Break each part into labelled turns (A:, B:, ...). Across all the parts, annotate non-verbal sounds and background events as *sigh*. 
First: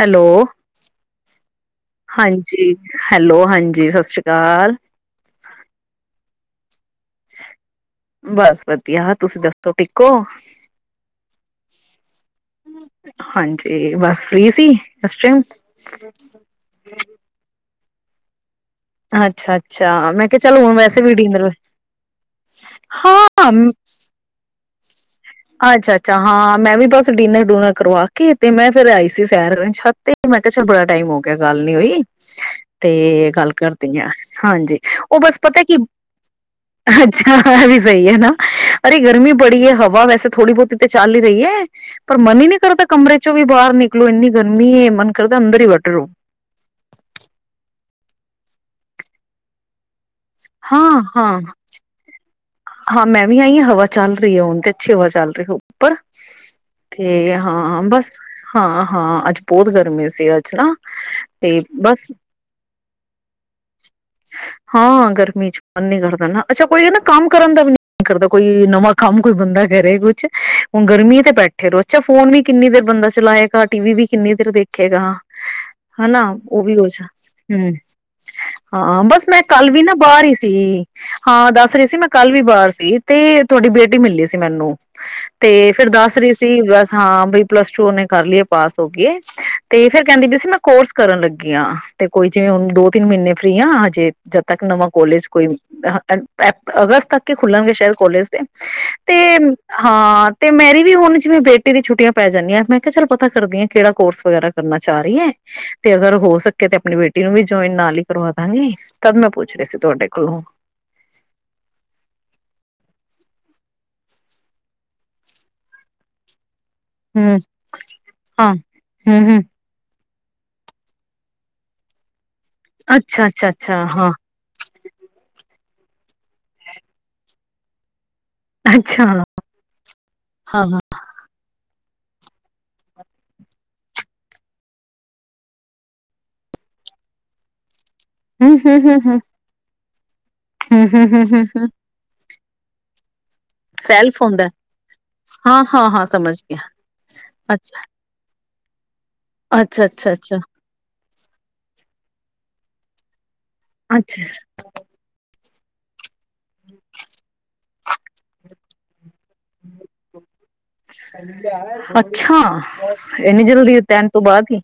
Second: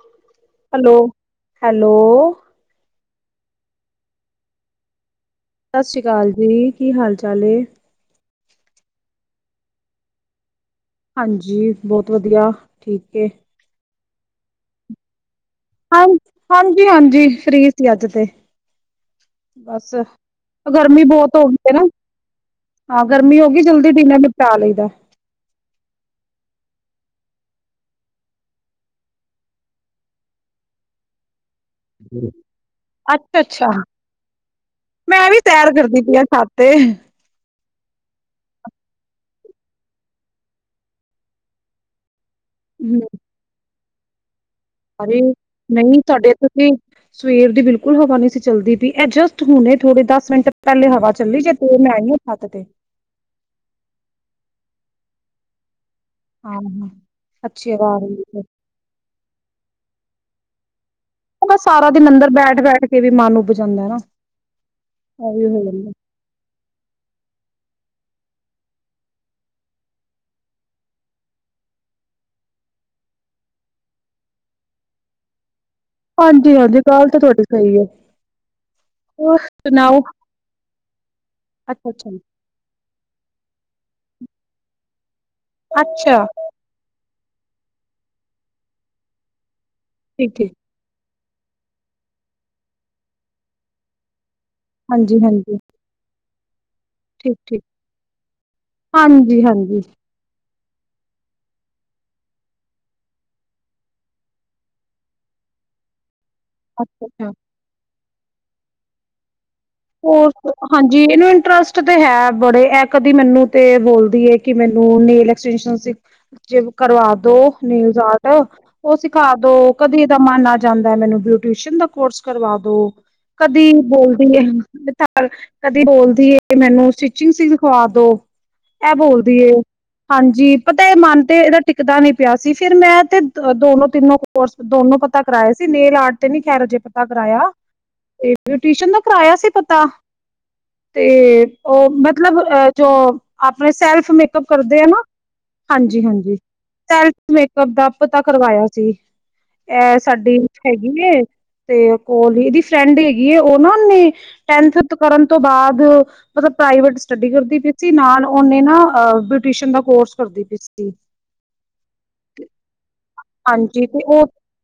A: Hello,
B: hello hello
A: ਹਾਂਜੀ, hello ਹਾਂਜੀ ਸਤਿ ਸ੍ਰੀ ਅਕਾਲ
B: ਸਤਿ ਸ਼੍ਰੀ ਅਕਾਲ ਜੀ ਕੀ ਹਾਲ ਚਾਲ
A: ਬਸ ਵਧੀਆ ਤੁਸੀਂ ਦੱਸੋ ਠੀਕ ਹੌ
B: ਹਾਂਜੀ ਬਹੁਤ ਵਧੀਆ ਠੀਕ ਹੈ
A: ਫਰੀ ਸੀ ਅਸ ਟਾਈਮ
B: ਹਾਂ ਹਾਂਜੀ ਹਾਂਜੀ ਫਰੀ ਅੱਜ ਤੇ ਬਸ
A: ਅੱਛਾ-ਅੱਛਾ ਮੈਂ ਕਿਹਾ ਚੱਲ ਹੁਣ ਵੈਸੇ
B: ਗਰਮੀ
A: ਵੀ
B: ਬਹੁਤ ਹੋ
A: ਡਿਨਰ
B: ਗਈ ਹੈ ਨਾ ਹਾਂ ਗਰਮੀ ਹੋ ਗਈ ਜਲਦੀ ਦਿਨ ਨਿਪਟਾ ਲਈਦਾ
A: ਅੱਛਾ ਅੱਛਾ ਹਾਂ ਮੈਂ ਵੀ ਬਸ ਡਿਨਰ ਡੂਨਰ ਕਰਵਾ ਕੇ ਤੇ ਮੈਂ ਫੇਰ ਆਈ ਸੀ ਸੈਰ ਛ ਤੇ ਮੈਂ ਕਿਹਾ ਚੱਲ ਬੜਾ ਟਾਈਮ ਹੋ ਗਿਆ ਗੱਲ ਨੀ ਹੋਈ ਤੇ
B: ਅੱਛਾ
A: ਗੱਲ
B: ਅੱਛਾ
A: ਕਰਦੀ ਹ ਹਾਂਜੀ
B: ਮੈਂ
A: ਉਹ
B: ਵੀ
A: ਬਸ ਪਤਾ
B: ਸੈਰ
A: ਕੀ
B: ਕਰਦੀ ਪਈ ਆ ਛੱਤ ਤੇ
A: ਅੱਛਾ ਵੀ ਹੀ ਹੈ ਨਾ ਅਰੇ ਗਰਮੀ ਪੜੀ ਹੈ ਹਵਾ ਵੈਸੇ ਥੋੜੀ ਬਹੁਤੀ ਤੇ ਚੱਲ ਹੀ ਰਹੀ ਹੈ ਪਰ ਮਨ ਹੀ ਨਹੀਂ ਕਰਦਾ ਕਮਰੇ ਚੋਂ ਵੀ ਬਾਹਰ ਨਿਕ ਨਿਕਲੇ ਇਹਨੀ
B: *unintelligible* ਨਹੀਂ ਤੁਹਾਡੇ ਇੱਥੇ ਤੇ ਸਵੇਰ ਦੀ ਬਿਲਕੁਲ ਹਵਾ ਨੀ ਸੀ ਚਲਦੀ ਪਈ ਐਡਜਸਟ ਹੋਣੇ ਥੋੜੇ ਦਸ ਮਿੰਟ ਪਹਿਲੇ
A: ਹਾਂ,
B: ਹਵਾ
A: ਹਾਂ,
B: ਚੱਲੀ ਜੇ ਤੇ ਮੈਂ ਆਈ ਛੱਤ ਤੇ
A: ਹਾਂ ਮੈਂ ਵੀ ਆਈ ਹਵਾ ਚੱਲ ਰਹੀ ਹੈ ਹੁਣ ਤੇ ਅੱਛੀ ਹਵਾ ਚੱਲ ਰਹੇ ਹੋ ਉੱਪਰ
B: ਹਾਂ ਹਾਂ
A: ਤੇ
B: ਅੱਛੀ
A: ਹਾਂ
B: ਹਵਾ ਆ
A: ਬਸ
B: ਰਹੀ ਹੈ
A: ਹਾਂ ਹਾਂ ਅੱਜ ਬਹੁਤ ਗਰਮੀ ਸੀ ਅਜੱ ਨਾ।
B: ਉਹ ਬਸ ਸਾਰਾ ਦਿਨ ਅੰਦਰ ਬੈਠ-ਬੈਠ ਕੇ ਵੀ ਮਨ ਉਬ ਜਾਉਂਦਾ ਹੈ ਨਾ।
A: ਹਾਂ
B: ਉਹੀ
A: ਗਰਮੀ ਚ
B: ਹੋ
A: ਮਨ
B: ਜਾਂਦਾ।
A: ਨੀ ਕਰਦਾ ਨਾ। ਅੱਛਾ ਕੋਈ ਕਹਿੰਦਾ ਕੰਮ ਕਰਨ ਦਾ ਵੀ ਨ ਕਰਦਾ ਕੋਈ ਨਵਾਂ ਕੰਮ ਕੋਈ ਬੰਦਾ ਕਰੇ ਕੁਛ ਹੁਣ ਗਰਮੀ ਤੇ ਬੈਠੇ ਰਹੋ ਅੱਛਾ ਫੋਨ ਵੀ ਕਿੰਨੀ ਦੇਰ ਬੰਦਾ ਚਲਾਏਗਾ ਟੀ ਵੀ ਵੀ ਕਿੰਨੀ ਦੇਰ ਦੇਖੇਗਾ। ਹਨਾ
B: ਹਾਂਜੀ
A: ਉਹ ਵੀ
B: ਹਾਂਜੀ
A: ਹੋ ਜਾ
B: ਗਾਲ ਤਾਂ ਤੁਹਾਡੀ
A: ਹਮ
B: ਸਹੀ ਹੈ।
A: ਹਾਂ ਬਸ ਮੈਂ ਕੱਲ ਵੀ ਨਾ ਬਾਹਰ ਹੀ ਸੀ ਹਾਂ ਦੱਸ ਰਹੀ ਸੀ ਮੈਂ
B: ਅੱਛਾ-ਅੱਛਾ,
A: ਕੱਲ ਵੀ ਬਾਹਰ ਸੀ ਤੇ। ਤੁਹਾਡੀ ਬੇਟੀ ਮਿਲੀ ਸੀ ਮੈਨੂੰ। ਤੇ ਫਿਰ ਦੱਸ
B: ਅੱਛਾ
A: ਰਹੀ ਸੀ ਬਸ ਹਾਂ। ਬੀ ਪਲੱਸ ਟੂ ਉਸ ਨੇ ਕਰ ਲਈ ਹੈ ਪਾਸ ਹੋ ਗਈ ਹੈ। ਤੇ ਫੇਰ ਕਹਿੰਦੀ ਵੀ ਸੀ
B: ਠੀਕ-ਠੀਕ,
A: ਮੈਂ ਕੋਰਸ ਕਰਨ ਲੱਗੀ। *unintelligible* ਫਰੀ ਹਾਂ ਹਜੇ।
B: ਹਾਂਜੀ-ਹਾਂਜੀ,
A: *unintelligible* ਪੈ ਅਗਸਤ ਤੱਕ ਹੀ
B: ਠੀਕ-ਠੀਕ,
A: ਖੁੱਲਣਗੇ ਸ਼ਾਇਦ ਕੋਲਜ ਦੇ ਤੇ
B: ਹਾਂਜੀ-ਹਾਂਜੀ।
A: ਹਾਂ। ਤੇ ਮੇਰੀ ਵੀ ਹੁਣ ਜਿਵੇਂ ਬੇਟੀ ਦੀ ਛੁੱਟੀਆਂ ਪੈ ਜਾਂਦੀਆਂ ਮੈਂ ਕਿਹਾ ਚੱਲ ਪਤਾ ਕਰਦੀ ਹਾਂ, ਕਿਹੜਾ ਕੋਰਸ ਵਗੈਰਾ ਕਰਨਾ ਚਾ ਰਹੀ ਹੈ ਤੇ ਅਗਰ ਹੋ ਸਕੇ ਤੇ ਆਪਣੀ ਬੇਟੀ
B: ਅੱਛਾ-ਅੱਛਾ,
A: ਨੂੰ ਵੀ ਜੁਆਇਨ ਨਾਲ ਈ। ਕਰਵਾਦਾਂਗੇ ਤਦ ਮੈਂ ਪੁੱ
B: ਸਪੋਰਟ ਹਾਂਜੀ ਇਹਨੂੰ ਇੰਟਰਸਟ ਤੇ ਹੈ ਬੜੇ ਐ ਕਦੀ ਮੈਨੂੰ ਤੇ ਬੋਲਦੀ ਹੈ ਕਿ ਮੈਨੂੰ ਨੇਲ ਐਕਟੈਂਸਨ ਜੇ ਕਰਵਾ ਦੋ
A: ਹੂੰ
B: ਨੇਲਜ ਆਟ
A: ਹਾਂ
B: ਉਹ
A: ਹੂੰ
B: ਸਿਖਾ
A: ਹੂੰ
B: ਦੋ ਕਦੇ ਦਾ ਮਨ ਆ ਜਾਂਦਾ ਹੈ ਮੈਨੂੰ ਬਿਊਟੀਸ਼ਨ ਦਾ ਕੋਰਸ ਕਰਵਾ ਦੋ
A: ਅੱਛਾ ਅੱਛਾ
B: ਕਦੀ
A: ਅੱਛਾ ਹਾਂ
B: ਬੋਲਦੀ ਹੈ ਕਦੀ ਬੋਲਦੀ ਐ ਮੈਨੂੰ ਸਟੀਚਿੰਗ ਚ ਹੀ ਰਖਵਾ ਦੋ
A: ਅੱਛਾ ਹਾਂ ਹਾਂ
B: *unintelligible* ਟਿਕਦਾ ਨੀ ਪਿਆ ਸੀ ਫਿਰ ਮੈਂ ਤੇ ਦੋਨੋ-ਤਿੰਨੋ ਕੋਰਸ ਦੋਨੋਂ ਪਤਾ ਕਰਾਏ ਸੀ, ਨੇਲ ਆਰਟ ਤੇ ਨੀ ਖੈਰ ਹਜੇ ਪਤਾ ਕਰਵਾਇਆ। ਇਹ
A: ਹੂੰ ਹੂੰ
B: ਬਿਟਿਊਸ਼ਨ
A: ਹੂੰ
B: ਦਾ
A: ਹੂੰ
B: ਕਰਾਇਆ ਸੀ ਪਤਾ। ਤਾਂ
A: ਹੂੰ ਹੂੰ ਹੂੰ
B: ਤੇ
A: ਹੂੰ
B: ਉਹ ਮਤਲਬ ਆ ਜੋ ਆਪਣੇ ਸੈਲਫ ਮੇਕਅਪ ਕਰਦੇ ਆ ਨਾ
A: ਹਾਂ ਹਾਂ ਹਾਂ
B: ਹਾਂਜੀ-ਹਾਂਜੀ
A: ਸਮਝ ਗਿਆ
B: ਸੈਲਫ ਮੇਕਅਪ
A: ਅੱਛਾ,
B: ਦਾ ਪਤਾ ਕਰਵਾਇਆ। ਜੀ।
A: ਅੱਛਾ,
B: ਇਹ
A: ਅੱਛਾ, ਅੱਛਾ,
B: ਸਾਡੀ ਹੈਗੀ ਏ ਤੇ ਕੋਲ ਹੀ ਇਹਦੀ ਚੰਡੀ ਕੀ, ਉਹਨਾਂ ਨੇ
A: ਅੱਛਾ,
B: ਮੇਕਅਪ ਕਰਨ ਤੋਂ ਬਾਅਦ ਮਤਲਬ, ਪ੍ਰਾਈਵੇਟ ਸਟੱਡੀ ਕਰਦੀ ਪਈ। ਤੇ ਨਾਲ ਉਹਨੇ ਨਾ, ਅਹ
A: ਅੱਛਾ, ਇੰਨੀ ਜਲਦੀ
B: ਹਾਂਜੀ ਤੇ
A: ਟੈਂਥ ਤੋਂ
B: ਉਹ
A: ਬਾਅਦ ਹੀ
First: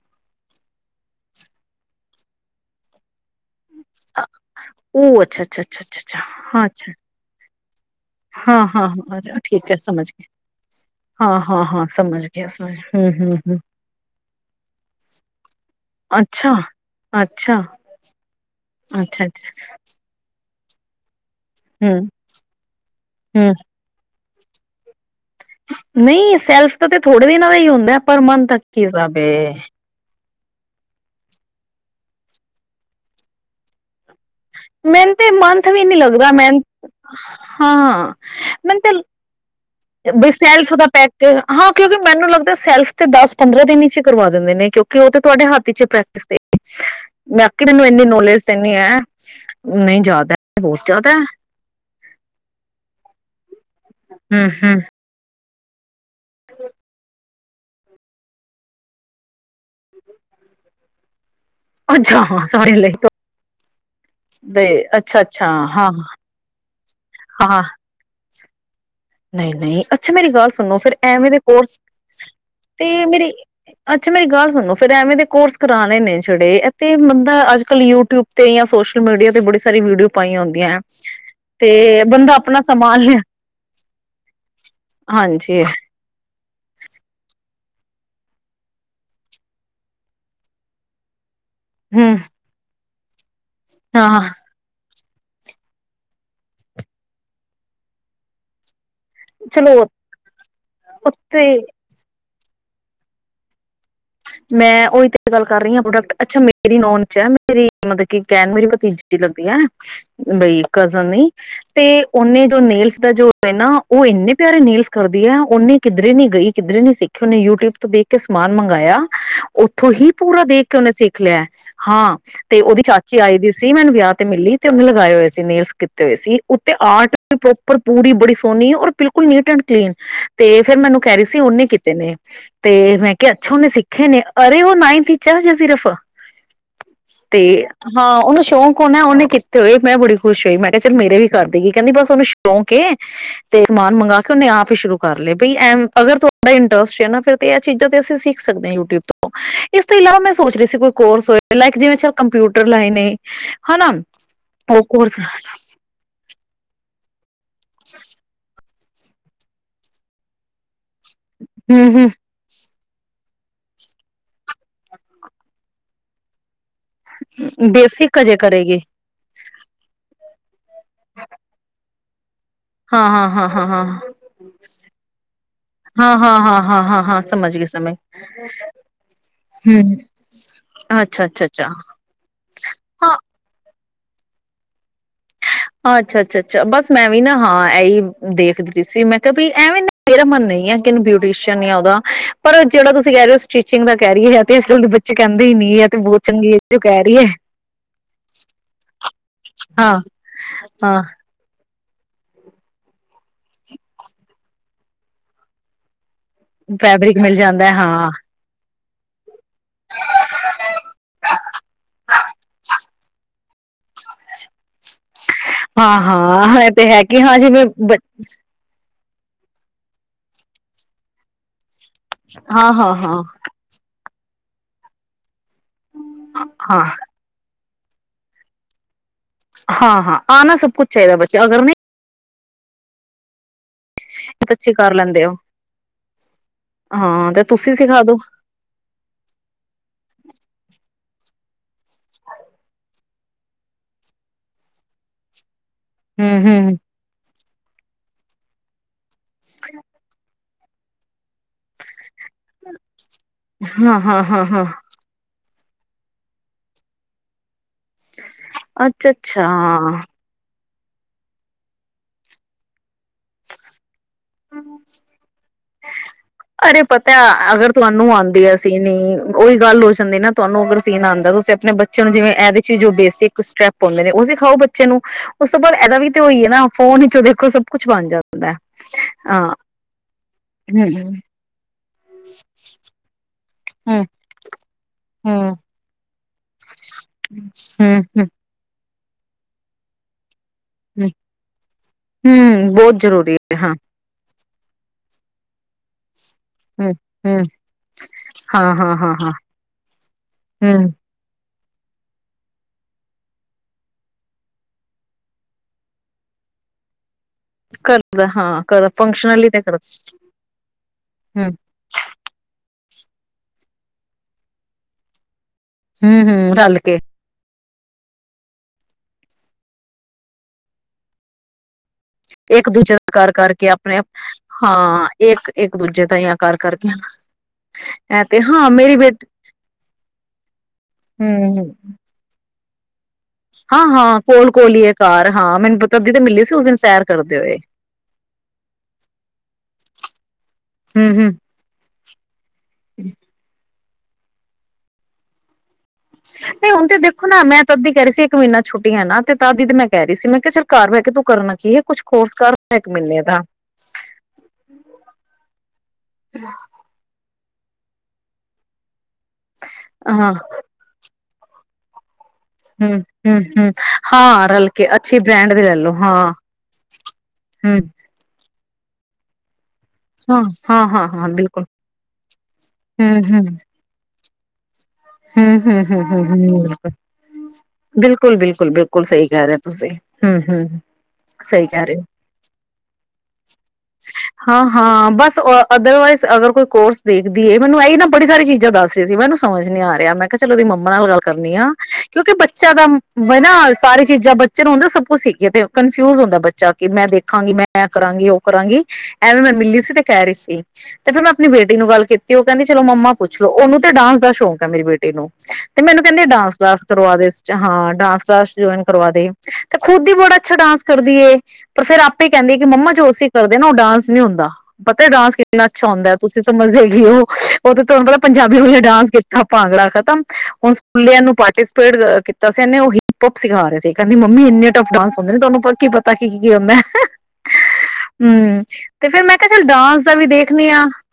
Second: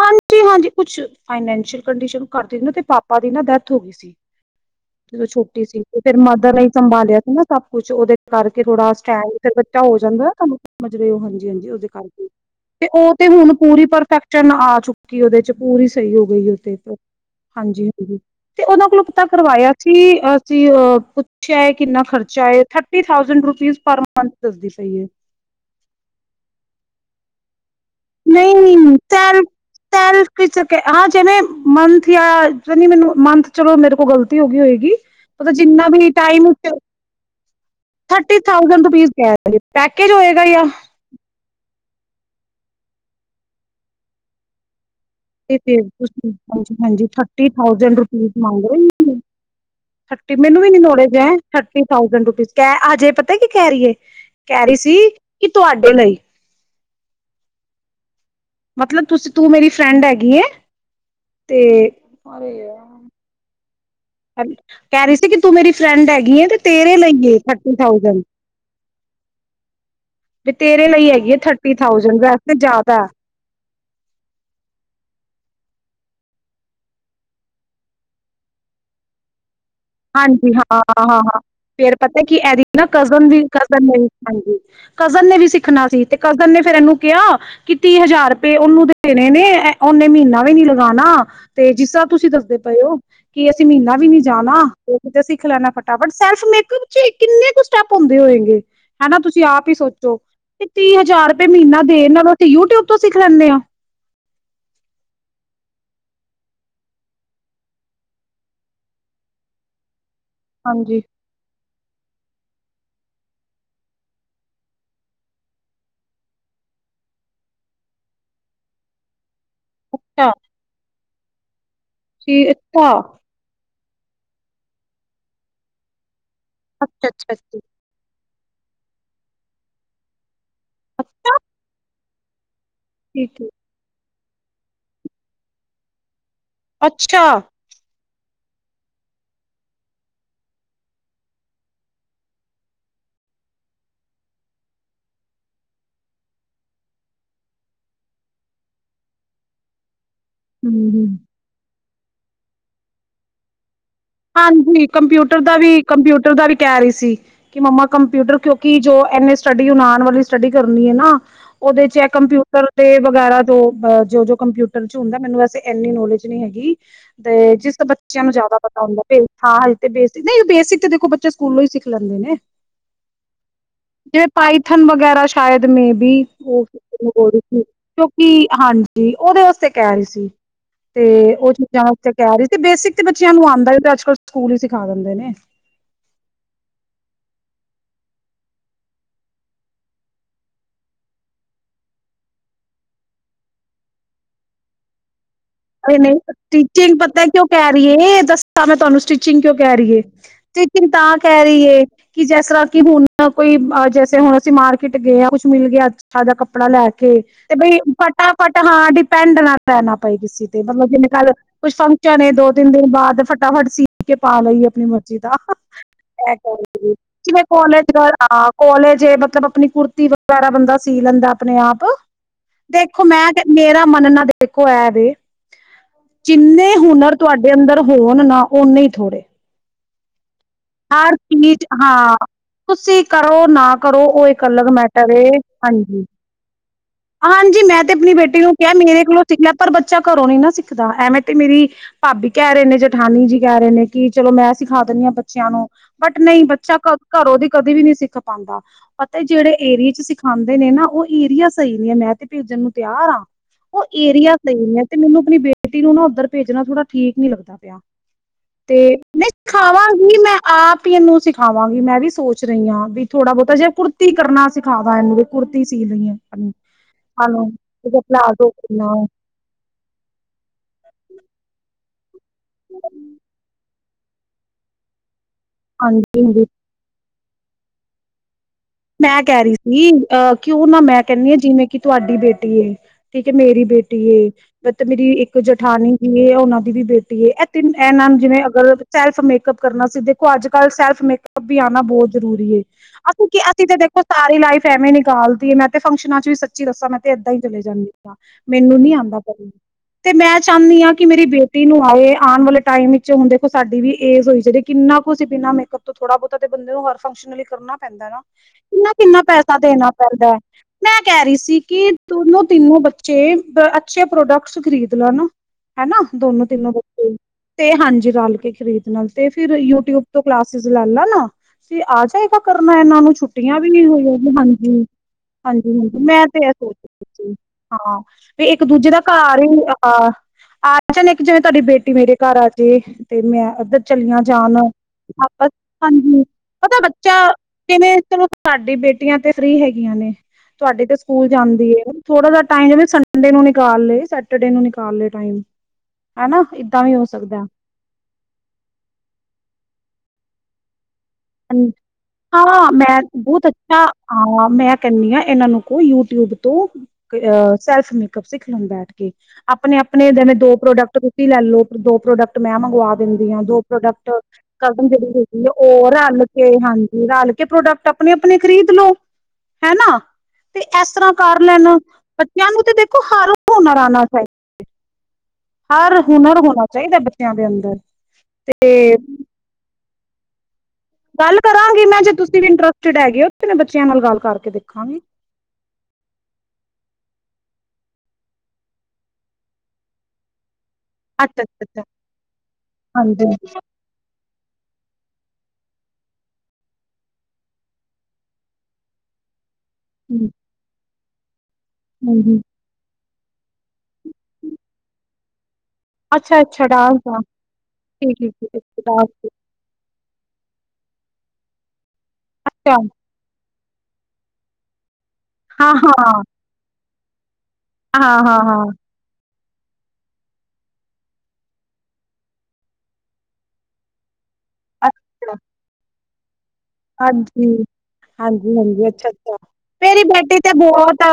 B: ਹਾਂਜੀ-ਹਾਂਜੀ ਕੁਛ ਫਾਈਨੈਂਸ਼ੀਅਲ ਕੰਡੀਸ਼ਨ ਕਰਕੇ ਨਾ ਤੇ ਪਾਪਾ ਦੀ ਨਾ ਡੈਥ ਹੋਗੀ। ਤੇ
A: ਉਹ
B: ਜਦੋਂ
A: ਅੱਛਾ, ਅੱਛਾ,
B: ਛੋਟੀ
A: ਅੱਛਾ,
B: ਸੀ ਤੇ
A: ਅੱਛਾ, ਅੱਛਾ
B: ਫੇਰ ਮਦਰ ਨੇ
A: ਹਾਂ
B: ਹੀ
A: ਅੱਛਾ
B: ਸੰਭਾਲਿਆ ਸੀ ਨਾ। ਸਭ ਕੁਛ ਉਹਦੇ ਕਰਕੇ
A: ਹਾਂ, ਹਾਂ,
B: ਥੋੜਾ ਸਟੈਂਡ
A: ਹਾਂ
B: ਤੇ
A: ਠੀਕ ਹੈ
B: ਬੱਚਾ ਹੋ
A: ਸਮਝ ਗਏ।
B: ਜਾਂਦਾ ਨਾ, ਤੁਹਾਨੂੰ ਸਮਝ ਰਹੇ ਹੋ,
A: ਹਾਂ, ਹਾਂ,
B: ਹਾਂਜੀ-ਹਾਂਜੀ,
A: ਹਾਂ
B: ਉਹਦੇ
A: ਸਮਝ
B: ਕਰਕੇ
A: ਗਿਆ ਸਮਝ
B: ਤੇ
A: ਹੂੰ,
B: ਉਹ ਤੇ
A: ਹੂੰ,
B: ਹੁਣ
A: ਹੂੰ
B: ਪੂਰੀ ਪਰਫੈਕਸ਼ਨ ਆ ਚੁੱਕੀ ਉਹਦੇ ਚ ਪੂਰੀ ਸਹੀ ਹੋ ਗਈ,
A: ਅੱਛਾ, ਅੱਛਾ,
B: ਹਾਂਜੀ -ਹਾਂਜੀ। ਉਹਨਾਂ ਕੋਲੋਂ
A: ਅੱਛਾ,
B: ਪਤਾ
A: ਅੱਛਾ
B: ਕਰਵਾਇਆ ਸੀ ਅ *unintelligible* ਛੇਆ ਏ ਕਿੰਨਾ
A: ਹੂੰ,
B: ਖਰਚਾ ਏ? ਥਰਟੀ ਥਾਊਂਜਡ
A: ਹੂੰ
B: ਰੁਪੀਜ ਪਰ ਮੰਥ। ਪੰਜ ਦੱਸਦੀ ਸੀਗੀ।
A: ਨਹੀਂ, ਸੈਲਫ ਤਾਂ ਤੇ ਥੋੜੇ ਦਿਨਾਂ ਦਾ ਹੀ ਹੋਉ। *unintelligible*
B: *unintelligible* ਆ ਜਿਵੇਂ ਮੰਥ ਜਾਂ ਮੈਨੂੰ ਮੰਥ ਚਲੋ ਮੇਰੇ ਕੋਲੋਂ ਗਲਤੀ ਗਲਤੀ ਹੋ ਗਈ ਹੋਏਗੀ।
A: ਮੈਨੂੰ ਤੇ
B: ਮਤਲਬ,
A: ਮੰਥ
B: ਜਿੰਨਾ
A: ਨੀ
B: ਵੀ
A: ਲੱਗਦਾ
B: ਟਾਈਮ
A: ਮੈਂ
B: ਉੱਤੇ
A: ਹਾਂ
B: ਥਰਟੀ
A: ਮੈਨੂੰ
B: ਥਾਉਜਡ ਰੁਪੀਜ
A: ਤੇ
B: ਕਹਿ ਰਹੇ ਨੇ।
A: ਬਈ ਸੈਲਫ ਦਾ ਪੈਕ, ਹਾਂ ਕਿਉਂਕਿ ਮੈਨੂੰ ਲੱਗਦਾ, ਸੈਲਫ ਤੇ ਦਸ ਪੰਦਰਾਂ ਦਿਨ ਹੀ ਚ ਕਰਵਾ ਦਿੰਦੇ ਨੇ ਕਿਉ
B: *unintelligible* ਹਾਂਜੀ-ਹਾਂਜੀ, ਥਰਟੀ
A: ਬਾਕੀ ਮੈਨੂੰ
B: ਥਾਊਜਡ
A: ਇੰਨੀ
B: ਰੁਪੀਜ
A: ਨੌਲੇਜ ਤੇ
B: ਮੰਗ
A: ਨੀ
B: ਰਹੀ
A: ਹੈ ਨਹੀਂ ਜ਼ਿਆਦਾ
B: ਐ, ਮੈਨੂੰ ਵੀ
A: ਬਹੁਤ
B: ਨੀ ਮੋੜੇ
A: ਜ਼ਿਆਦਾ
B: ਅਜੇ। ਹਜੇ ਪਤਾ ਕੀ ਕਹਿ ਰਹੀ ਐ
A: ਹੂੰ
B: ਕਹਿ ਰਹੀ
A: ਹੂੰ
B: ਸੀ ਕਿ ਤੁਹਾਡੇ ਲਈ ਮਤਲਬ ਤੁਸੀ, ਤੂੰ ਮੇਰੀ ਫਰੈਂਡ ਹੈਗੀ ਐ
A: ਅੱਛਾ, ਹਾਂ ਸਾਰੇ ਲਏ ਤੋ
B: ਕਹਿ ਰਹੀ ਸੀ ਕਿ ਤੂੰ ਮੇਰੀ ਫਰੈਂਡ ਹੈਗੀ ਹੈ ਤੇ ਤੇਰੇ ਲਈਏ ਥਰਟੀ ਥਾਊਜਡ।
A: ਨਹੀਂ-ਨਹੀਂ, ਅੱਛਾ ਮੇਰੀ ਗੱਲ
B: ਵੀ
A: ਸੁਣੋ,
B: ਤੇਰੇ
A: ਫਿਰ
B: ਲਈ
A: ਐਮ
B: ਹੈਗੀ ਏ
A: ਦੇ
B: ਥਰਟੀ
A: ਕੋਰਸ,
B: ਥਾਊਜੈਂਡ ਵੈਸੇ ਜ਼ਿਆਦਾ
A: ਤੇ ਮੇਰੀ ਅੱਛਾ, ਮੇਰੀ ਗੱਲ ਸੁਣੋ, ਫੇਰ ਐਵੇਂ ਦੇ ਕੋਰਸ ਕਰਾਣੇ ਨੇ ਜਿਹੜੇ ਇਹ ਤੇ ਬੰਦਾ ਅੱਜ- ਕੱਲ ਯੂਟਿਊਬ ਤੇ ਜਾਂ ਸੋਸ਼ਲ ਮੀਡੀਆ ਤੇ ਬੜੀ ਸਾਰੀ ਵੀਡੀਓ ਪਾਈਆ
B: ਹਾਂਜੀ,
A: ਹੁੰਦੀਆਂ ਹੈ
B: ਹਾਂ, ਹਾਂ, ਹਾਂ ਫੇਰ
A: ਤੇ
B: ਪਤਾ
A: ਬੰਦਾ
B: ਕੀ
A: ਆਪਣਾ
B: ਇਹਦੀ ਨਾ
A: ਸਮਾਨ ਲਿਆ
B: ਕਜ਼ਨ ਵੀ ਕਜ਼ਨ ਨੇ ਹਾਂਜੀ, ਕਜ਼ਨ ਨੇ ਵੀ
A: ਹਾਂਜੀ
B: ਸਿੱਖਣਾ ਸੀ ਤੇ ਕਜ਼ਨ ਨੇ ਫੇਰ ਇਹਨੂੰ ਕਿਹਾ ਕਿ ਤੀਹ ਹਜ਼ਾਰ ਰੁਪਏ ਉਹਨੂੰ ਦੇਣੇ ਨੇ। ਉਨੇ ਮਹੀਨਾ ਵੀ ਨੀ ਲਗਾਉਣਾ। ਤੇ ਜਿਸ ਤਰਾਂ
A: ਹੂੰ
B: ਤੁਸੀਂ ਦੱਸਦੇ ਪਏ ਹੋ। ਕੀ ਅਸੀਂ ਮਹੀਨਾ ਵੀ ਨਹੀ
A: ਹਾਂ
B: ਜਾਣਾ ਸਿੱਖ ਲੈਣਾ ਫਟਾ ਫਟ ਸੇਲਫ ਮੇਕਿੰਗ ਚ ਕਿੰਨੇ ਕੁ ਸਟੈਪ ਹੁੰਦੇ ਹੋਏਗੇ। ਹਨਾ ਤੁਸੀਂ ਆਪ ਹੀ
A: ਚਲੋ
B: ਸੋਚੋ ਤੇ ਤੀਹ ਹਜ਼ਾਰ ਰੁਪਏ
A: ਉੱਥੇ
B: ਮਹੀਨਾ ਦੇਣ ਨਾਲੋ ਤੇ ਯੂਟਿਊਬ ਤੋਂ ਸਿੱਖ ਲੈਂਦੇ ਹਾ।
A: ਮੈਂ ਉਹੀ ਤੇ ਗੱਲ ਕਰ ਰਹੀ ਹ ਪ੍ਰੋਡਕਟ, ਅੱਛਾ ਮੇਰੀ ਨੋਨ ਚ ਆ ਮੇਰੀ ਮਤਲਬ ਕਹਿਣ ਮੇਰੀ ਭਤੀਜੀ ਲਗਦੀ ਹੈ। ਬਈ
B: ਹਾਂਜੀ
A: ਕਜ਼ਨ ਨਈ। ਤੇ ਉਹਨੇ ਜੋ ਨੇਲਸ ਦਾ ਜੋ ਹੈ ਨਾ ਉਹ ਇੰਨੇ ਪਿਆਰੇ ਨੇਲਸ ਕਰਦੀ ਹੈ, ਉਹਨੇ ਕਿੱਧਰੇ ਨੀ ਗਈ ਕਿੱਧਰੇ ਨੀ ਸਿੱਖੀ ਉਹਨੇ ਯੂਟਿਊਬ ਤੋਂ ਦੇਖ ਕੇ ਸਮਾਨ ਮੰਗਾ ਆਇਆ। ਉੱਥੋਂ ਹੀ
B: ਅੱਛਾ
A: ਪੂਰਾ ਦੇਖ ਕੇ ਉਹਨੇ ਸਿੱਖ ਲਿਆ ਹਾਂ
B: ਠੀਕ,
A: ਤੇ ਉਹਦੀ
B: ਅੱਛਾ
A: ਚਾਚੀ ਆਈ ਦੀ ਸੀ ਸੀ ਮੈਨੂੰ ਵਿਆਹ ਤੇ ਮਿਲੀ ਤੇ ਉਹਨੇ ਲਗਾਏ ਹੋਏ ਸੀ ਨੇਲਸ ਕੀਤੇ ਹੋਏ ਸੀ ਉੱਤੇ
B: ਅੱਛਾ
A: ਆਰਟ
B: ਅੱਛਾ
A: ਪ੍ਰੋਪਰ ਪੂਰੀ ਬੜੀ ਓਨੀ ਔਰ ਬਿਲਕੁਲ ਨੀਟ ਐਂਡ ਕਲੀਨ, ਤੇ ਫੇਰ ਮੈਨੂੰ ਕੈ ਰੇ
B: ਅੱਛਾ
A: ਸੀ ਉਨੇ ਕਿਤੇ ਨੇ ਤੇ, ਮੈਂ,
B: ਠੀਕ
A: ਕਿਹਾ
B: ਠੀਕ
A: ਕਿੱਖੇ ਨੇ ਅਰੇ, ਉਹ ਨਾਇੰਥ ਵਿੱਚ ਹੇ, ਅਜੇ ਸਿਰਫ।
B: ਅੱਛਾ।
A: ਤੇ ਹਾਂ ਉਹਨੂੰ ਸ਼ੌਕ ਹੋਨਾ ਉਹਨੇ ਕਿਤੇ ਹੋਏ ਮੈਂ ਬੜੀ ਖੁਸ਼ ਹੋਈ, ਮੈਂ ਕਿਹਾ ਚਲ ਮੇਰੇ ਵੀ ਕਰ ਦੇਗੀ, ਕਹਿੰਦੀ ਬਸ ਉਹਨੂੰ ਸ਼ੌਕ ਏ, ਤੇ ਸਮਾਨ ਮੰਗਵਾ ਕੇ ਉਹਨੇ ਆਪ ਹੀ ਸ਼ੁਰੂ ਕਰ ਲਏ, ਬਈ ਐਵ ਅਗਰ ਤੁਹਾਡਾ ਇੰਟਰਸਟ ਆ ਨਾ ਫੇਰ ਤੇ ਇਹ ਚੀਜ਼ਾਂ ਤੇ ਅਸੀ ਸੀਂਖ ਸਕਦੇ ਹ ਯੂਟਿਊਬ ਤੋਂ ਇਸ ਇਲਾਵਾ ਮੈਂ ਸੋਚਰੀ ਸੀ, ਕੋਈ
B: ਹੂੰ-ਹੂੰ,
A: ਕੋਰਸ ਹੋਏ ਲਾਈਕ ਜਿਵੇਂ ਚੱਲ ਕੰਪਿਊਟਰ ਲਾਇਨ ਏ ਹਨਾ। ਉਹ
B: ਹਾਂਜੀ
A: ਕੋਰਸ
B: ਕੰਪਿਊਟਰ ਦਾ ਵੀ, ਕੰਪਿਊਟਰ ਦਾ ਵੀ ਕਹਿ ਰਹੀ ਸੀ। ਕਿ ਮੰਮਾ ਕੰਪਿਊਟਰ ਕਿਉਂ ਕਿ, ਜੋ ਐਨੇ ਸਟੱਡੀ ਹੁਣ ਆਣ ਵਾਲੀ ਸਟੱਡੀ ਕਰਨੀ ਹੈ, ਨਾ ਹਾਂ, ਉਹਦੇ
A: ਹੂੰ
B: ਚ ਏਹ
A: ਹੂੰ
B: ਕੰਪਿਊਟਰ ਤੇ, ਵਗੈਰਾ ਤੋਂ ਜੋ-ਜੋ ਕੰਪਿਊਟਰ ਚ ਹੁੰਦਾ ਮੈਨੂੰ ਵੇਸੇ ਐਕ੍ਸ ਇੰਨੀ ਨੌਲੇਜ ਨਹੀਂ ਹੈਗੀ। ਤੇ ਜਿਸ
A: ਬੇਸਿਕ
B: ਬੱਚਿਆਂ ਨੂੰ
A: ਹਜੇ
B: ਜਿਆਦਾ
A: ਕਰੇਗੀ
B: ਪਤਾ ਹੁੰਦਾ। ਹਾਂ, ਹਾਲ ਤੇ ਬੇਸਿਕ, ਨਹੀਂ ਬੇਸਿਕ ਤੇ ਦੇਖੋ ਬੱਚਾ ਸਕੂਲੋਂ ਹੀ ਸਿੱਖ ਲੈਂਦੇ ਨੇ।
A: ਹਾਂ ਹਾਂ ਹਾਂ ਹਾਂ ਹਾਂ
B: ਜਿੜ ਪਾਈਥਨ ਵਗੈਰਾ ਸ਼ਾਇਦ ਮੇ ਬੀ,
A: ਹਾਂ ਹਾਂ ਹਾਂ
B: ਕਿਉਂਕਿ
A: ਹਾਂ ਹਾਂ ਹਾਂ ਸਮਝ ਗਈ ਸਮਝ
B: ਹਾਂਜੀ ਉਹਦੇ ਵਾਸਤੇ
A: ਹੂੰ
B: ਕਹਿ ਰਹੀ ਸੀ, ਤੇ
A: ਅੱਛਾ ਅੱਛਾ
B: ਉਹ
A: ਅੱਛਾ
B: ਚੀਜ਼ਾਂ ਵਾਸਤੇ ਕਹਿ ਰਹੀ ਸੀ, ਤੇ ਬੇਸਿਕ ਤੇ
A: ਹਾਂ
B: ਬੱਚਿਆਂ ਨੂੰ ਆਉਂਦਾ ਹੀ ਪਯਾ ਸਕੂਲ ਹੀ ਸਿਖਾ ਦਿੰਦੇ ਨੇ
A: ਅੱਛਾ- ਅੱਛਾ- ਅੱਛਾ ਬਸ ਮੈਂ ਵੀ ਨਾ ਹਾਂ, ਏਹੀ ਦੇਖ ਰਹੀ ਸੀ ਮੈਂ ਕਿ ਭੀ ਕਿ ਐਵੇਂ ਨਾ ਮੇਰਾ ਮਨ ਨਹੀਂ ਹੈ, ਏਨੂੰ ਬਿਊਟੀਸ਼ਯਨ ਯਾਂ ਉਹਦਾ ਪਰ ਜਿਹੜਾ ਤੁਸੀਂ ਕਹਿ ਰਹੇ ਹੋ ਸਟੀਿਚਿੰਗ ਦਾ ਕਹਿ ਰਹੀ ਹੈ, ਏਹ ਤਾਂ ਅਜਕਲ ਦੇ ਬੱਚੇ ਕਹਿੰਦੇ ਹੀ ਨੀ ਹੈ ਤੇ
B: ਅਰੇ ਨਹੀਂ
A: ਬਹੁਤ ਚੰਗੀ ਹੈ ਜੋ
B: ਸਟਿਚਿੰਗ
A: ਕਹਿ ਰਹੀ ਹੈ
B: ਪਤਾ ਕਿਉਂ ਕਹਿ ਰਹੀ ਏ। ਦੱਸਾਂ, ਮੈਂ ਤੁਹਾਨੂੰ ਸਟੀਿਚਿੰਗ ਕਿਉਂ ਕਹਿ ਰਹੀ
A: ਹਾਂ
B: ਏ। ਸਟੀਚਿਂਗ
A: ਹਾਂ
B: ਤਾਂ ਕਹਿ ਰਹੀ ਏ ਕਿ ਜੇਸ ਰਾਂ ਕਿ ਹੁਣ ਕੋਈ, ਜੈਸੇ ਹੁਣ ਅਸੀਂ ਮਾਰਕਿਟ ਗਏ ਹਾਂ ਕੁਛ ਮਿਲ ਗਿਆ ਆਜਾ ਕੱਪੜਾ ਲੈ, ਕੇ,
A: ਫੈਬਰਿਕ ਮਿਲ
B: ਤੇ
A: ਜਾਂਦਾ
B: ਬਈ
A: ਹਾਂ
B: ਫਟਾ- ਫਟ ਹਾਂ, ਡਿਪੈਂਡ ਨਾ ਰਹਿਣਾ ਪਏ ਕਿਸੇ ਤੇ। ਮਤਲਬ ਜਿਵੇੇ ਕੱਲ ਕੋਈ ਫੰਕਸ਼ਨ ਏ ਦੋ, ਤਿੰਨ ਦਿਨ ਬਾਅਦ ਫਟਾਫਟ ਸੀ ਕੇ ਪਾ ਲਈਏ। ਅਪਣੀ ਮਰਜੀ ਦਾ,
A: ਹਾਂ ਹਾਂ ਇਹ ਤੇ ਹੈ ਕਿ ਹਾਂ
B: ਜਿਵੇਂ ਕੌਲੇਜ
A: ਬ
B: ਗਰ੍ਲ੍ ਹਾਂ ਕੌਲੇਜ ਮਤਲਬ ਅਪਣੀ ਕੁੜਤੀ ਵਗੈਰਾ ਬੰਦਾ ਸੀ ਲੈਂਦਾ ਅਪਣੇ ਆਪ।
A: ਹਾਂ ਹਾਂ
B: ਦੇਖੋ
A: ਹਾਂ
B: ਮੈਂ ਤਾਂ ਮੇਰਾ ਮੰਨਣਾ ਦੇਖੋ, ਐ ਵੇ ਜਿੰਨੇ
A: ਹਾਂ
B: ਹੁਨਰ ਤੁਹਾਡੇ ਅੰਦਰ ਹੋ ਹੋਣ ਨਾ, ਉਹਨੇ ਹੀ ਥੋੜੇ।
A: ਹਾਂ- ਹਾਂ। ਆਣਾ ਸਭ ਕੁਛ ਚਾਹੀਦਾ
B: ਹਰ
A: ਬੱਚਿਆਂ ਨੂੰ ਅਗਰ
B: ਚੀਜ਼
A: ਨਹੀਂ
B: ਹਾਂ ਤੁਸੀਂ ਕਰੋ ਨਾ ਕਰੋ ਉਹ ਇੱਕ
A: ਬਹੁਤ
B: ਅਲੱਗ
A: ਅੱਛੀ ਕਰ
B: ਮੈਟਰ
A: ਲੈਂਦੇ
B: ਏ,
A: ਹੋ
B: ਹਾਂਜੀ।
A: ਹਾਂ
B: ਹਾਂਜੀ,
A: ਤੁਸੀਂ
B: ਮੈਂ ਤੇ
A: ਸਿਖਾ
B: ਅਪਣੀ
A: ਦੋ
B: ਬੇਟੀ ਨੂੰ ਕਿਹਾ ਮੇਰੇ ਕੋਲੋਂ ਸਿੱਖ ਲੈ ਪਰ ਬੱਚਾ ਘਰੋਂ ਨੀ ਨਾ ਸਿੱਖਦਾ। ਐਵੇਂ ਤੇ ਮੇਰੀ ਭਾਬੀ ਕਹਿ ਰਹੇ ਨੇ ਜੇ ਨਾਨੀ ਜੀ ਕਹਿ ਰਹੇ ਨੇ ਕਿ ਚਲੋ ਮੈਂ ਸਿਖਾ ਦਿੰਨੀ ਆ ਬੱਚਿਆਂ ਨੂੰ। ਬਟ ਨਹੀਂ,
A: ਹਮ ਹਮ
B: ਬੱਚਾ ਘਰੋਂ ਦੀ ਕਦੇ ਵੀ ਨਹੀਂ ਸਿੱਖ ਪਾਂਦਾ। ਪਤਾ ਜਿਹੜੇ ਏਰੀਏ 'ਚ ਸਿਖਾਂਦੇ ਨੇ ਨਾ ਉਹ ਏਰੀਆ ਸਹੀ ਨੀ ਹੈ ਮੈਂ ਤੇ ਭੇਜਣ ਨੂੰ ਤਿਆਰ ਆ। ਉਹ
A: ਹਾਂ ਹਾਂ
B: ਏਰਿਆ
A: ਹਾਂ
B: ਸਹੀ
A: ਹਾਂ
B: ਨਈ ਤੇ ਮੈਨੂੰ ਅਪਣੀ ਬੇ ਬੇਟੀ ਨੂੰ ਨਾ ਉਧਰ ਭੇਜਣਾ ਥੋੜ੍ਹਾ ਠੀਕ ਨਈ ਲਗਦਾ। ਤੇ
A: ਅੱਛਾ
B: ਮੈਂ
A: ਅੱਛਾ
B: ਸਿਖਾਵਾਂਗੀ ਮੈਂ ਆਪ ਈ ਇਹਨੂੰ ਸਿਖਾਵਾਂਗੀ ਮੈਂ ਵੀ ਸੋਚ ਰਹੀ ਆ ਵੀ ਥੋੜਾ ਬਹੁਤਾ ਜੇ ਕੁੜਤੀ ਕਰਨਾ ਸਿਖਾ ਦਾ ਇਹਨੂੰ ਵੀ ਕੁੁਰਤੀ ਸੀਨੀ ਏ।
A: ਅਰੇ, ਪਤਾ ਅਗਰ ਤੁਹਾਨੂੰ ਆਂਦੀ ਏ
B: ਕਿੰਨਾ
A: ਸੀਨੀ, ਉਹੀ ਗੱਲ ਹੋ ਜਾਂਦੀ ਏ ਨਾ ਤੁਹਾਨੂੰ ਅਗਰ ਸੀਨਾ ਆਉਂਦਾ ਤੁਸੀਂ ਆਪਣੇ ਬੱਚੇ ਜਿਵੇਂ ਇਹਦੇ 'ਚ ਵੀ ਜੋ ਬੇਸਿਕ ਸਟੈਪ ਹੁਣ ਮੇਰੇ ਉਹ ਸਿਖਾਓ ਬੱਚੇ ਨੂੰ ਉਸ ਤੋਂ ਬਾਅਦ ਐਦਾ ਵੀ ਤੇ
B: ਹਾਂਜੀ ਹਾਂਜੀ
A: ਉਹੀ ਹੈ ਨਾ ਫੋਨ 'ਚ ਉਹਦੇ ਵੇਖੋ ਸਭ ਕੁਛ *unintelligible*
B: ਮੈਂ ਕਹਿ
A: ਹਾਂ
B: ਰਹੀ ਸੀ ਆ ਕਿਉਂ ਨਾ
A: ਹਮ
B: ਮੈਂ
A: ਹਮ
B: ਕਹਿਨੀ ਹਾਂ ਜਿਵੇਂ ਕੀ ਤੁਹਾਡੀ ਬੇਟੀ ਏ ਇੱਕ ਤੇ ਮੇਰੀ ਬੇਟੀ
A: ਹਮ
B: ਏ, ਤੇ ਮੇਰੀ ਇੱਕ
A: ਹਮ
B: ਜਠਾਨੀ ਇਹ ਉਹਨਾਂ ਦੀ ਵੀ ਬੇਟੀ ਏ ਇਹ ਤਿੰਨ ਐਨਾ ਨੂੰ
A: ਹਮ
B: ਜਿਵੇਂ ਅਗਰ ਚਾਏ ਤਾਂ ਮੇਕਅੱਪ ਕਰਨਾ ਸੀ ਦੇਖੋ ਅੱਜ ਕੱਲ ਸੈਲਫ
A: ਹਮ
B: ਮੇਕਅੱਪ ਵੀ ਆਣਾ ਬਹੁਤ ਜਰੂਰੀ ਏ।
A: ਹਮ ਬਹੁਤ
B: *unintelligible*
A: ਜ਼ਰੂਰੀ ਹੈ
B: ਤੁਸੀ
A: ਹਾਂ
B: ਦੇਖੋ ਸਾਰੀ ਲਾਈਫ ਮੈ ਵੀ ਨਿਕਾਲ ਤੀ ਮੈਂ ਤੇ ਫੰਕਸ਼ਨਾ 'ਚ ਵੀ ਸਚ ਸੱਚੀ ਦੱਸਾਂ
A: ਹਮ
B: ਮੈਂ ਤੇ ਏਦਾਂ ਹੀ
A: ਹਮ
B: ਚਲੇ ਜਾਨੀ।
A: ਹਾਂ
B: ਮੈਨੂੰ ਨੀ
A: ਹਾਂ ਹਾਂ
B: ਆਂਦਾ
A: ਹਾਂ
B: ਕਰਨਾ, ਤੇ ਮੈਂ ਚਾਹਨੀ
A: ਹਮ
B: ਆ ਕਿ ਮੇਰੀ ਬੇਟੀ ਤੀ ਨੂੰ ਹਾਏ, ਆਉਣ ਵਾਲੇ ਟਾਈਮ ਇੱਚ ਹੁਣ ਦੇਖੋ ਸਾਡੀ ਵੀ ਏਜ ਹੋਈ ਜਾ ਰਹੀ, ਕਿੰਨਾ ਕੁ ਅਸੀਂ ਬਿਨਾ ਮੇਕਅੱਪ ਤੋਂ ਥੋੜਾ ਬਹੁਤਾ ਤੇ ਬੰਦੇ ਨੂੰ ਹਰ ਫੰਕਸ਼ਨਲੀ ਕਰਨਾ ਪੈਂਦਾ ਨਾ।
A: ਕਰਦਾ ਹਾਂ ਕਰ
B: ਕਿੰਨਾ-ਕਿੰਨਾ
A: ਫੰਕਸ਼ਨਲੀ
B: ਪੈਸਾ
A: ਤੇ ਕਰ
B: ਦੇਣਾ ਪੈਂਦਾ ਏ? ਮੈਂ ਕਹਿ ਰਹੀ
A: ਹਮ
B: ਸੀ ਕਿ ਤੂੰ ਨਾ ਤਿੰਨੋ ਬੱਚੇ ਬ ਅ ਅਛੇ ਪ੍ਰੋਡਕਟਸ ਖਰੀਦ ਲਣ ਹੈਨਾ,
A: ਹਮ
B: ਦੋਨੋ
A: ਹਮ
B: ਤਿੰਨੋ
A: ਰਲ ਕੇ
B: ਬੱਚੇ ਤੇ ਹਾਂਜੀ ਰਲ ਕੇ ਖ਼ਰੀਦ ਲੈਣ, ਤੇ ਫਿਰ ਯੂਟਿਊਬ ਤੋਂ ਕਲਾਸਿਸ ਲੈ ਲਣ ਫਿਰ ਆਜ *unintelligible*
A: ਇੱਕ
B: ਕਰਨਾ
A: ਦੂਜੇ
B: ਇਹਨਾਂ
A: ਦਾ
B: ਨੂੰ
A: ਕਰ
B: ਛੁੱਟੀਆਂ
A: ਕਰਕੇ
B: ਵੀ ਨਹੀਂ
A: ਆਪਣੇ
B: ਹੋਈਆਂ ਹਾਂਜੀ,
A: ਹਾਂ ਇੱਕ ਇੱਕ
B: ਹਾਂਜੀ-ਹਾਂਜੀ
A: ਦੂਜੇ
B: ਮੈਂ
A: ਦਾ
B: ਤੇ ਇਹ
A: ਕਰ
B: ਸੋਚ
A: ਕਰਕੇ
B: ਸੀ ਹਾਂ,
A: ਇਹ ਤੇ
B: ਵੀ ਇੱਕ
A: ਹਾਂ
B: ਦੂਜੇ
A: ਮੇਰੀ
B: ਦਾ
A: ਬੇਟੀ
B: ਕਾਰ ਈਆ, ਆ ਜਾ ਇੱਕ ਜਿਵੇਂ ਤੁਹਾਡੀ
A: ਹੂੰ,
B: ਬੇਟੀ ਮੇਰੇ ਘਰ ਆ ਇਹ
A: ਹਾਂ-ਹਾਂ, ਕੋਲ-ਕੋਲ ਈ ਹੈ ਕਾਰ, ਹਾਂ ਮੈਨੂੰ ਪਤਾ ਆ, ਦੀਦੀ
B: ਹਾਂਜੀ
A: ਮਿਲੇ ਸੀ ਉਸ ਦਿਨ
B: ਪਤਾ
A: ਸੈਰ
B: ਬੱਚਾ
A: ਕਰਦੇ ਹੋਏ।
B: ਕਿਵੇਂ ਚਲੋ ਤਾਡੀ ਬੇਟੀਆਂ ਤੇ ਫਰੀ ਹੈਗੀਆਂ ਨੇ, ਤੁਹਾਡੀ ਤੇ ਸਕੂਲ
A: ਹੂੰ-ਹੂੰ
B: ਜਾਂਦੀ ਹੈ, ਥੋੜਾ ਜਿਹਾ ਟਾਈਮ ਜਿਵੇ ਸੰਡੇ ਨੂੰ ਨਿਕਾਲ ਲਏ। ਸੈਟਰਡੇ ਨੂੰ ਨਿਕਾਲ ਲੈ ਟਾਈਮ। ਹਨਾ
A: ਨਹੀਂ
B: ਏਦਾਂ
A: ਹੁਣ
B: ਵੀ
A: ਤੇ
B: ਹੋ
A: ਦੇਖੋ ਨਾ,
B: ਸਕਦਾ
A: ਮੈਂ ਤਦੀ ਕਹ ਰਹੀ ਸੀ ਇੱਕ ਮਹੀਨਾ ਛੁੱਟੀਆਂ ਹੈ ਨਾ, ਤੇ ਤਦ ਹੀ ਤੇ ਮੈਂ ਮੈ ਕਹਿ ਰਹੀ ਸੀ, ਮੈਂ ਕਿਹਾ ਚੱਲ ਘਰ ਬੇ
B: *unintelligible* ਹਾਂ ਮੈਂ
A: ਮਹੀਨੇ ਦਾ
B: ਬਹੁਤ ਅੱਛਾ ਆ, ਮੈਂ ਕੇਹਣੀ ਆ, ਇਹਨਾਂ ਨੂੰ ਕਹੋ ਯੂਟਿਊਬ ਤੋਂ ਅਹ ਸੈਲਫ ਮੇਕਅਪ ਸਿੱਖ ਲੈਣ ਬੈਠ ਕੇ ਆਪਣੇ-ਆਪਣੇ
A: ਹਾਂ
B: ਜੇਵੇਂ ਦੋ ਪ੍ਰੋਡਕਟ ਤੁਸੀਂ ਲੈਲੋ। ਦੋ ਪ੍ਰੋਡਕ ਮੈਂ ਮੰਗਵਾ ਦਿੰਦੀ ਹਾਂ, ਦੋ
A: ਹੂੰ-ਹੂੰ-ਹੂੰ
B: ਪ੍ਰੋਡਕਟ
A: ਹਾਂ ਰਲ
B: ਕਜ਼ਨ
A: ਕੇ
B: ਜਿਹੜੀ
A: ਅੱਛੇ
B: ਹੈਗੀ ਆ
A: ਬ੍ਰੈਂਡ ਦੇ ਲੈ
B: ਉਹ
A: ਲੋ ਹਾਂ
B: ਰਲਕੇ ਹਾਂਜੀ, ਰਲਕੇ
A: ਹੂੰ
B: ਪ੍ਰੋਡਕਟ ਅਪਣੇ-ਅਪਣੇ ਖਰੀਦ ਲੋ। ਹੈਨਾ,
A: ਹਾਂ,
B: ਤੇ ਏਸ ਤਰ੍ਹਾਂ
A: ਹਾਂ-ਹਾਂ-ਹਾਂ
B: ਕਰ
A: ਬਿਲਕੁਲ
B: ਲੈਣ, ਬੱਚਿਆਂ ਨੂੰ ਤੇ ਦੇਖੋ ਹਰ ਹੁਨਰ ਆਣਾ ਚਾਹੀ ਹੋਣਾ
A: ਹੂੰ-ਹੂੰ-ਹੂੰ-ਹੂੰ-ਹੂੰ।
B: ਚਾਹੀਦਾ ਬੱਚਿਆਂ ਦੇ ਅੰਦਰ
A: ਬਿਲਕੁ-ਬਿਲਕੁਲ-ਬਿਲਕੁਲ। ਸਹੀ ਕਹਿ ਰਹੇ ਹੋ ਤੁਸੀਂ। ਹਮ-ਹਮ।
B: ਗੱਲ ਕਰਾਂਗੀ ਮੈਂ ਜੇ ਤੁਸੀਂ ਵੀ ਇੰਟਰਸਟਿਡ ਹੈਗੇ ਹੋ, ਤੇ ਮੈਂ ਬੱਚਿਆਂ ਨਾਲ ਗੱਲ ਕਰਕੇ ਦੇਖਾਂਗੀ।
A: ਹਾਂ-ਹਾਂ ਦੀਏ ਬਨਵਾਈ ਨਾ, ਬੜੀ ਸਾਰੀ ਚੀਜ਼ਾਂ ਦੱਸ ਰਹੇ ਸੀ, ਮੈਨੂੰ ਸਮਝੀ ਆ ਯਾਰ ਮੈਂ ਕਿਹਾ ਚਲ ਉਹਦੀ ਮੰਮ ਮੰਮਾ ਨਾਲ ਗੱਲ
B: ਅੱਛਾ
A: ਕਰਨੀ
B: ਅੱਛਾ
A: ਆ,
B: ਅੱਛਾ
A: ਕਿਉਂਕਿ ਬੱਚਿਆਂ ਦਾ ਬੇ ਨਾ
B: ਹਾਂਜੀ
A: ਸਾਰੀ ਚੀਜ਼ਾਂ ਬ ਬਚੇ ਨੂੰ ਹੁੰਦਾ ਸਭ ਕੁਛ ਸਿੱਖ ਗਿਆ ਤੇ ਉਹ ਕਨਫਿਊਜ ਹੁੰਦਾ ਬੱਚਾ, ਕਿ ਮੈਂ ਦੇਖਾਂਗੀ, ਮੈਂ ਇਹ ਕਰਾਂਗੀ, ਉਹ ਕਰਾਂਗੀ। ਐਵੇਂ ਮ ਮਿਲੀ ਸੀ, ਤੇ ਕਹਿ ਰਹੀ ਸੀ। ਤੇ ਫਿਰ ਮੈਂ ਆਪਣੀ ਬੇਟੀ ਨੂੰ ਗੱਲ ਕੀਤੀ, ਉਹ ਕਹਿੰਦੀ ਚਲੋ ਮੰਮਾ ਪੁੱਛਲੋ ਉਹਨੂੰ ਤੇ ਡਾਂਸ ਦਾ ਸ਼ੌਕ ਮੇਰੀ ਬੇਟੀ ਨੂੰ। ਤੇ ਮੈਨੂੰ ਕਹਿੰਦੇ ਡਾਂਸ ਕਲਾਸ ਕਰਵਾ ਦੇ। ਹਾਂ ਡਾਂਸ ਕਲਾਸ ਜੋਇਨ ਕਰਵਾ ਦੇ ਤੇ ਖੁਦ ਬੜਾ ਅੱਛਾ ਡਾਂਸ ਕਰਦੀ ਏ। ਪਰ ਫਿਰ ਆਪੇ ਕਹਿੰਦੀ ਕਿ ਮੰਮਾ ਜੋ ਅਸੀ ਕਰ ਨਾ ਉਹ ਡਾਂਸ ਨਹੀਂ ਹੁੰਦਾ। ਪਤਾ ਡਾਂਸ ਕਿੰਨਾ ਅੱਛਾ ਹੁੰਦਾ। ਤੁਸੀਂ ਸਮਝਦੇ *unintelligible* ਉਥੇ ਤੁਹਾਨੂੰ ਪਤਾ ਪੰਜਾਬੀ ਹੋਈਆ ਡਾਂਸ ਕੀਤਾ। ਭਾਂਗੜਾ ਖਤਮ। ਹੁਣ ਸਕੂਲੇ ਐਨੂ ਨੂੰ ਪਾਰਟੀਸਪੇਟ ਕੀਤਾ ਸੀ। ਇਹਨੇ ਉਹ ਹਿੱਪ ਹੋਪ ਸਿਖਾ ਰਹੇ ਸੀ ਕਹਿ- ਦੀ ਮੰਮੀ ਇੰਨੇ ਟਫ ਡਾਂਸ ਹੁੰਦੇ ਨੇ। ਤੁਹਾਨੂੰ ਪਰ ਕੀ ਪਤਾ ਤਾਂ ਕਿ
B: ਹਾਂਜੀ ਹਾਂਜੀ ਹਾਂਜੀ।
A: ਤੇ
B: ਅੱਛਾ-
A: ਫੇਰ
B: ਅੱਛਾ।
A: ਮੈਂ ਕਿਹਾ ਚੱਲ
B: ਮੇਰੀ
A: ਡਾਂਸ ਦਾ ਵੀ
B: ਬੇਟੀ ਤੇ
A: ਦੇਖਣੀ ਆ
B: ਬਹੁਤ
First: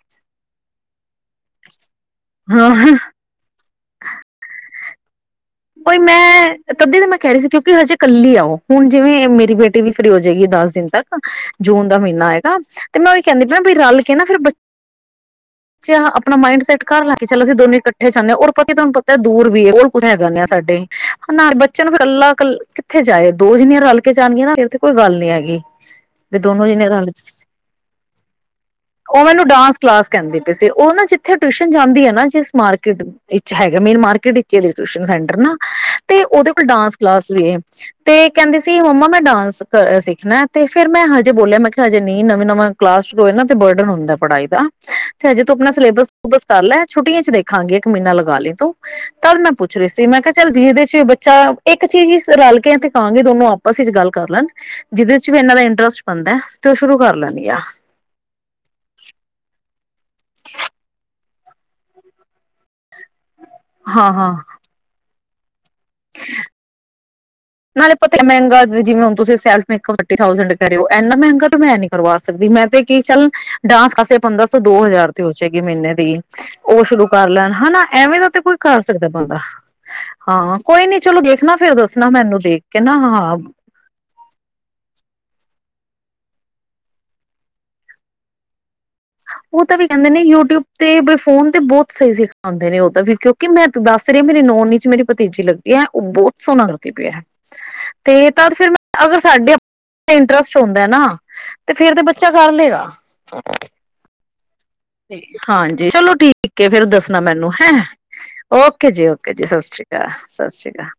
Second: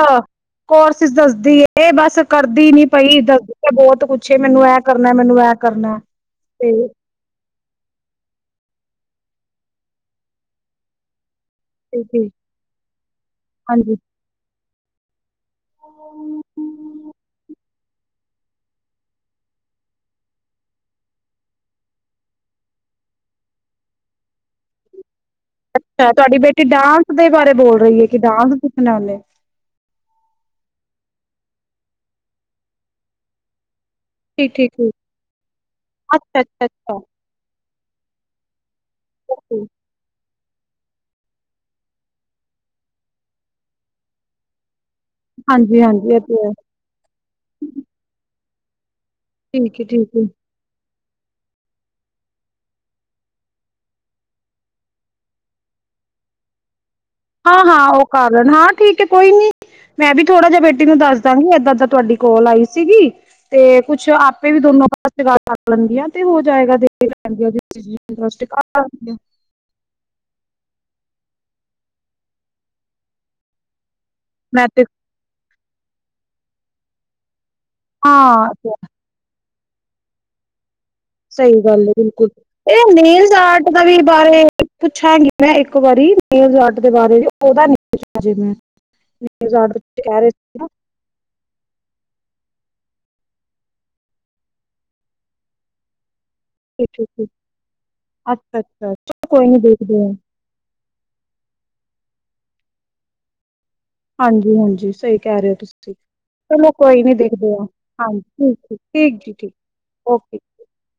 B: ਕੋਰਸਿਸ ਦੱਸਦੀ ਏ। ਬਸ ਕਰਦੀ
A: ਹਾਂ
B: ਨੀ ਪਈ ਦ ਬਹੁਤ ਕੁੱਛ ਏ, ਮੈਨੂੰ ਇਹ ਕਰਨਾ। ਮੈਨੂੰ ਐ ਕਰਨਾ
A: ਉਈ
B: ਤੇ
A: ਮੈਂ ਤੱਦੀ ਤਾਂ ਮੈਂ ਕਹਿ ਰਹੀ ਸੀ ਕਿ ਉ ਕਿ, ਹਜੇ ਕੱਲੀ ਆ ਓ। ਹੁਣ ਜਿਵੇਂ ਮੇਰੀ ਬੇਟੀ ਵੀ ਫ੍ਰੀ ਹੋ ਜਾਏਗੀ ਦਸ ਦਿਨ ਤੱਕ। ਜੂਨ ਦਾ ਮਹੀਨਾ
B: ਠੀਕ-ਠੀਕ
A: ਹੈਗਾ ਤੇ, ਮੈਂ ਉਹੀ ਕਹਿੰਦੀ ਪੈ
B: ਹਾਂਜੀ।
A: ਰਲ ਕੇ ਨਾ ਫਿਰ ਜੇ ਆਪਣਾ ਮਾਈੰਡ ਸੈਟ ਕਰ ਲਾ ਕੇ ਚੱਲ ਅਸੀਂ ਦੋਨੇ ਏ ਚਾਹਨੇ ਆ, ਔਰ ਪਤਾ ਤੁਹਾਨੂੰ ਪਤਾ ਦੂਰ ਵੀ ਏ, *inaudible* ਸਾਡੇ ਨਾਲੇ ਬੱਚੇ ਨੂੰ ਫਿਰ ਕੱਲਾ ਕੱ ਕਿੱਥੇ ਜਾਏ। ਦੋ ਜਿੰਨੀਆਂ ਰਲ ਕੇ ਜਾਨੀਆਂ ਨਾ ਫ਼ੇਰ ਤੇ ਕੋਈ ਗੱਲ ਨੀ ਹੈਗੀ।
B: ਅੱਛਾ। ਤੁਹਾਡੀ
A: ਵੀ
B: ਬੇਟੀ
A: ਦੋਨੋ ਜਣੇ ਰਲ
B: ਡਾਂਸ ਦੇ ਬਾਰੇ ਬੋਲ ਰਹੀ ਹੈ, ਕਿ ਡਾਂਸ ਪੁਛਣਾੁ ਉਹਨੇ।
A: ਉਹ ਮੈਨੂੰ ਡਾਂਸ ਕਲਾਸ ਕਹਿੰਦੇ ਪਏ ਸੀ ਉਹ ਨਾ ਜਿੱਥੇ ਟਿਊਸ਼ਨ ਜਾਂਦੀ ਹੈ ਨਾ ਜਿਸ ਮਾਰਕੀਟ ਵਿੱਚ ਹੈਗਾ। ਮੇਨ ਮਾਰਕਿਟ ਵਿੱਚ ਹੈ।
B: ਠੀਕ-ਠੀਕ-ਠੀਕ,
A: ਟਊਸ਼ਨ ਸੈਂਟਰ। ਨਾ, ਤੇ ਉਹਦੇ ਕੋਲ ਡਾਂਸ
B: ਅੱਛਾ-ਅੱਛਾ-ਅੱਛਾ,
A: ਕਲਾਸ ਵੀ। ਤੇ ਕਹਿੰਦੇ ਸੀ ਮੰਮਾ ਮੈਂ ਡਾਂਸ ਕ ਸਿੱਖਣਾ। ਤੇ ਫੇਰ ਮੈਂ ਹਜੇ ਬੋਲਿਆ ਮੈਂ ਕਿਹਾ ਹਜੇ ਨਹੀਂ। ਨਵੇਂ ਨਵਾਂ ਕਲਾਸ ਜੋ ਇਹ ਨਾ ਤੇ ਬਰਡਨ ਹੁੰਦਾ ਪੜ੍ਹਾਈ ਦਾ। ਤੇ ਹਜੇ ਤੂੰ ਆਪਣਾ ਸਿਲੇਬਸ
B: ਹਾਂਜੀ-ਹਾਂਜੀ ਇਹ
A: ਸਿਲੂਬਸ
B: ਤੇ ਹੈ
A: ਕਰ ਲੈ। ਛੁਟੀਆਂ ਚ ਦੇਖਾਂਗੇ। ਇੱਕ ਮਹੀਨਾ ਲਗਾ ਲੇ। ਤਦ ਮੈਂ ਪੁੱਛ
B: ਠੀਕ ਏ,
A: ਰਹੀ ਸੀ ਤੇ
B: ਠੀਕ
A: ਮੈਂ
B: ਏ।
A: ਕਿਹਾ ਚੱਲ *inaudible* ਸੀ। ਚ ਇੱਕ ਚੀਜ਼ ਹੀ ਰਲ ਕੇ, ਤੇ ਕਹਾਂਗੇ। ਦੋਨੋ ਆਪਸ ਵਿਚ ਗੱਲ ਕਰ ਲੈਣ। ਜਿਹਦੇ ਚ ਵੀ ਇਹਨਾਂ ਦਾ ਇੰਟਰਸਟ ਬਣਦਾ ਤੇ ਸ਼ੁਰੂ ਕਰ ਲੈਣੀ ਆ
B: ਹਾਂ -ਹਾਂ। ਉਹ ਕਰ ਲੈਣ ਹਾਂ ਠੀਕ ਹੈ। ਕੋਈ ਨੀ। ਮੈਂ, ਵੀ ਥੋੜਾ ਜਿਹਾ ਬੇਟੀ ਨੂੰ ਦੱਸ ਦਾਂਗੀ ਏਦਾਂ ਦ ਤੁਹਾਡੀ ਕੋਲ ਆਈ ਸੀਗੀ। ਤੇ ਕੁੱਛ
A: ਹਾਂ ਹਾਂ
B: ਆਪੇ ਵੀ ਦੋਨੋ *unintelligible* *inaudible* ਤੇ ਹੋ ਜਾਏਗਾ। ਦੇਖ ਲੈਣਗੀਆਂ
A: ਨਾਲੇ ਪਤਾ
B: ਇੰਟਰਸਟ
A: ਮਹਿੰਗਾ ਜਿਵੇਂ ਹੁਣ ਤੁਸੀ ਸੇਲਫ਼ ਮੇਕਅੱਪ ਥਰਟੀ ਥਾਉਸੰਡ ਕਹਿ ਰਹੇ ਓ। ਇੰਨਾ ਮਹਿੰਗਾ ਤਾਂ ਮੈਂ ਨੀ ਕਰਵਾ ਸਕਦੀ। ਮੈਂ ਤੇ ਕੀ ਚੱਲ ਡਾਂਸ *unintelligible* ਪੰਦਰਾਂ ਸੌ ਦੋ ਹਜ਼ਾਰ ਤੇ ਹੋ ਜੇ। ਮਹੀਨੇ *unintelligible* ਦੀ ਉਹ ਸ਼ੁਰੂ ਕਰ ਲੈਣ। ਹਨਾ ਐਵੇਂ ਦਾ ਤੇ ਕੋਈ
B: ਹਾਂ
A: ਕਰ ਸਕਦਾ ਬੰਦਾ। ਹਾਂ। ਕੋਈ ਨੀ ਚਲੋ ਦੇਖਣਾ।
B: ਸਹੀ
A: ਫੇਰ
B: ਗੱਲ ਹੈ
A: ਦੱਸਣਾ
B: ਬਿਲਕੁਲ
A: ਮੈਨੂੰ। ਕੇ
B: ਇਹ
A: ਨਾ
B: ਨੈਲਸ
A: ਹਾਂ
B: ਆਰਟ ਦਾ ਵੀ ਬਾਰੇ ਪੁੱਛਾਂਗੀ। ਮੈਂ ਇੱਕ ਵਾਰੀ ਨੈਲਜ਼ ਆਰਟ ਦੇ ਬਾਰੇ ਵੀ *inaudible*
A: ਉਹ ਤਾਂ ਵੀ ਕਹਿੰਦੇ ਨੇ ਯੂਟਿਊਬ
B: ਨਾ
A: ਤੇ ਬਈ ਫੋਨ ਤੇ ਬਹੁਤ ਸਹੀ ਸਿਖਾਉਂਦੇ ਨੇ ਉਹ ਤਾਂ ਫ਼ੇਰ। ਕਿਉਂਕਿ ਮੈਂ ਦੱਸ ਰਹੀ ਮੇਰੀ ਨੋਨ ਵਿੱਚ ਨਾ ਮੇਰੀ ਭਤੀਜੀ ਲੱਗੀ ਹੈ ਉਹ ਬਹੁਤ ਸੋਨਾ
B: ਠੀਕ
A: ਕਰਦੀ
B: ਠੀਕ
A: ਪਈ
B: ਠੀਕ
A: ਤੇ ਤਦ
B: ਅੱਛਾ
A: ਫਿਰ
B: ਅੱਛਾ
A: ਮੈਂ ਅਗਰ
B: ਚਲੋ ਕੋਈ
A: ਸਾਡੇ
B: ਨੀ ਦੇਖਦੇ ਹਾਂ
A: ਇੰਟਰਸਟ *unintelligible* ਹੁੰਦਾ ਨਾ ਤੇ ਫੇਰ ਤੇ *unintelligible* ਕਰ ਲਏਗਾ। *inaudible*
B: ਹਾਂਜੀ। ਹਾਂਜੀ। ਸਹੀ ਕਹਿ ਰਹੇ ਹੋ
A: ਹਾਂਜੀ।
B: ਤੁਸੀਂ
A: ਚਲੋ ਠੀਕ ਹੈ।
B: ਚਲੋ
A: ਫੇਰ
B: ਕੋਈ ਨੀ
A: ਦੱਸਣਾ ਮੈਨੂੰ
B: ਦੇਖਦੇ ਆ
A: ਹੈਂ।
B: ਹਾਂਜੀ ਠੀਕ ਠੀਕ
A: ਓਕੇ ਜੀ
B: ਠੀਕ
A: ਓਕੇ ਜੀ
B: ਠੀਕ
A: ਸਤਿ ਸ਼੍ਰੀ ਅਕਾਲ
B: ਓਕੇ
A: ਸਤਿ ਸ਼੍ਰੀ ਅਕਾਲ।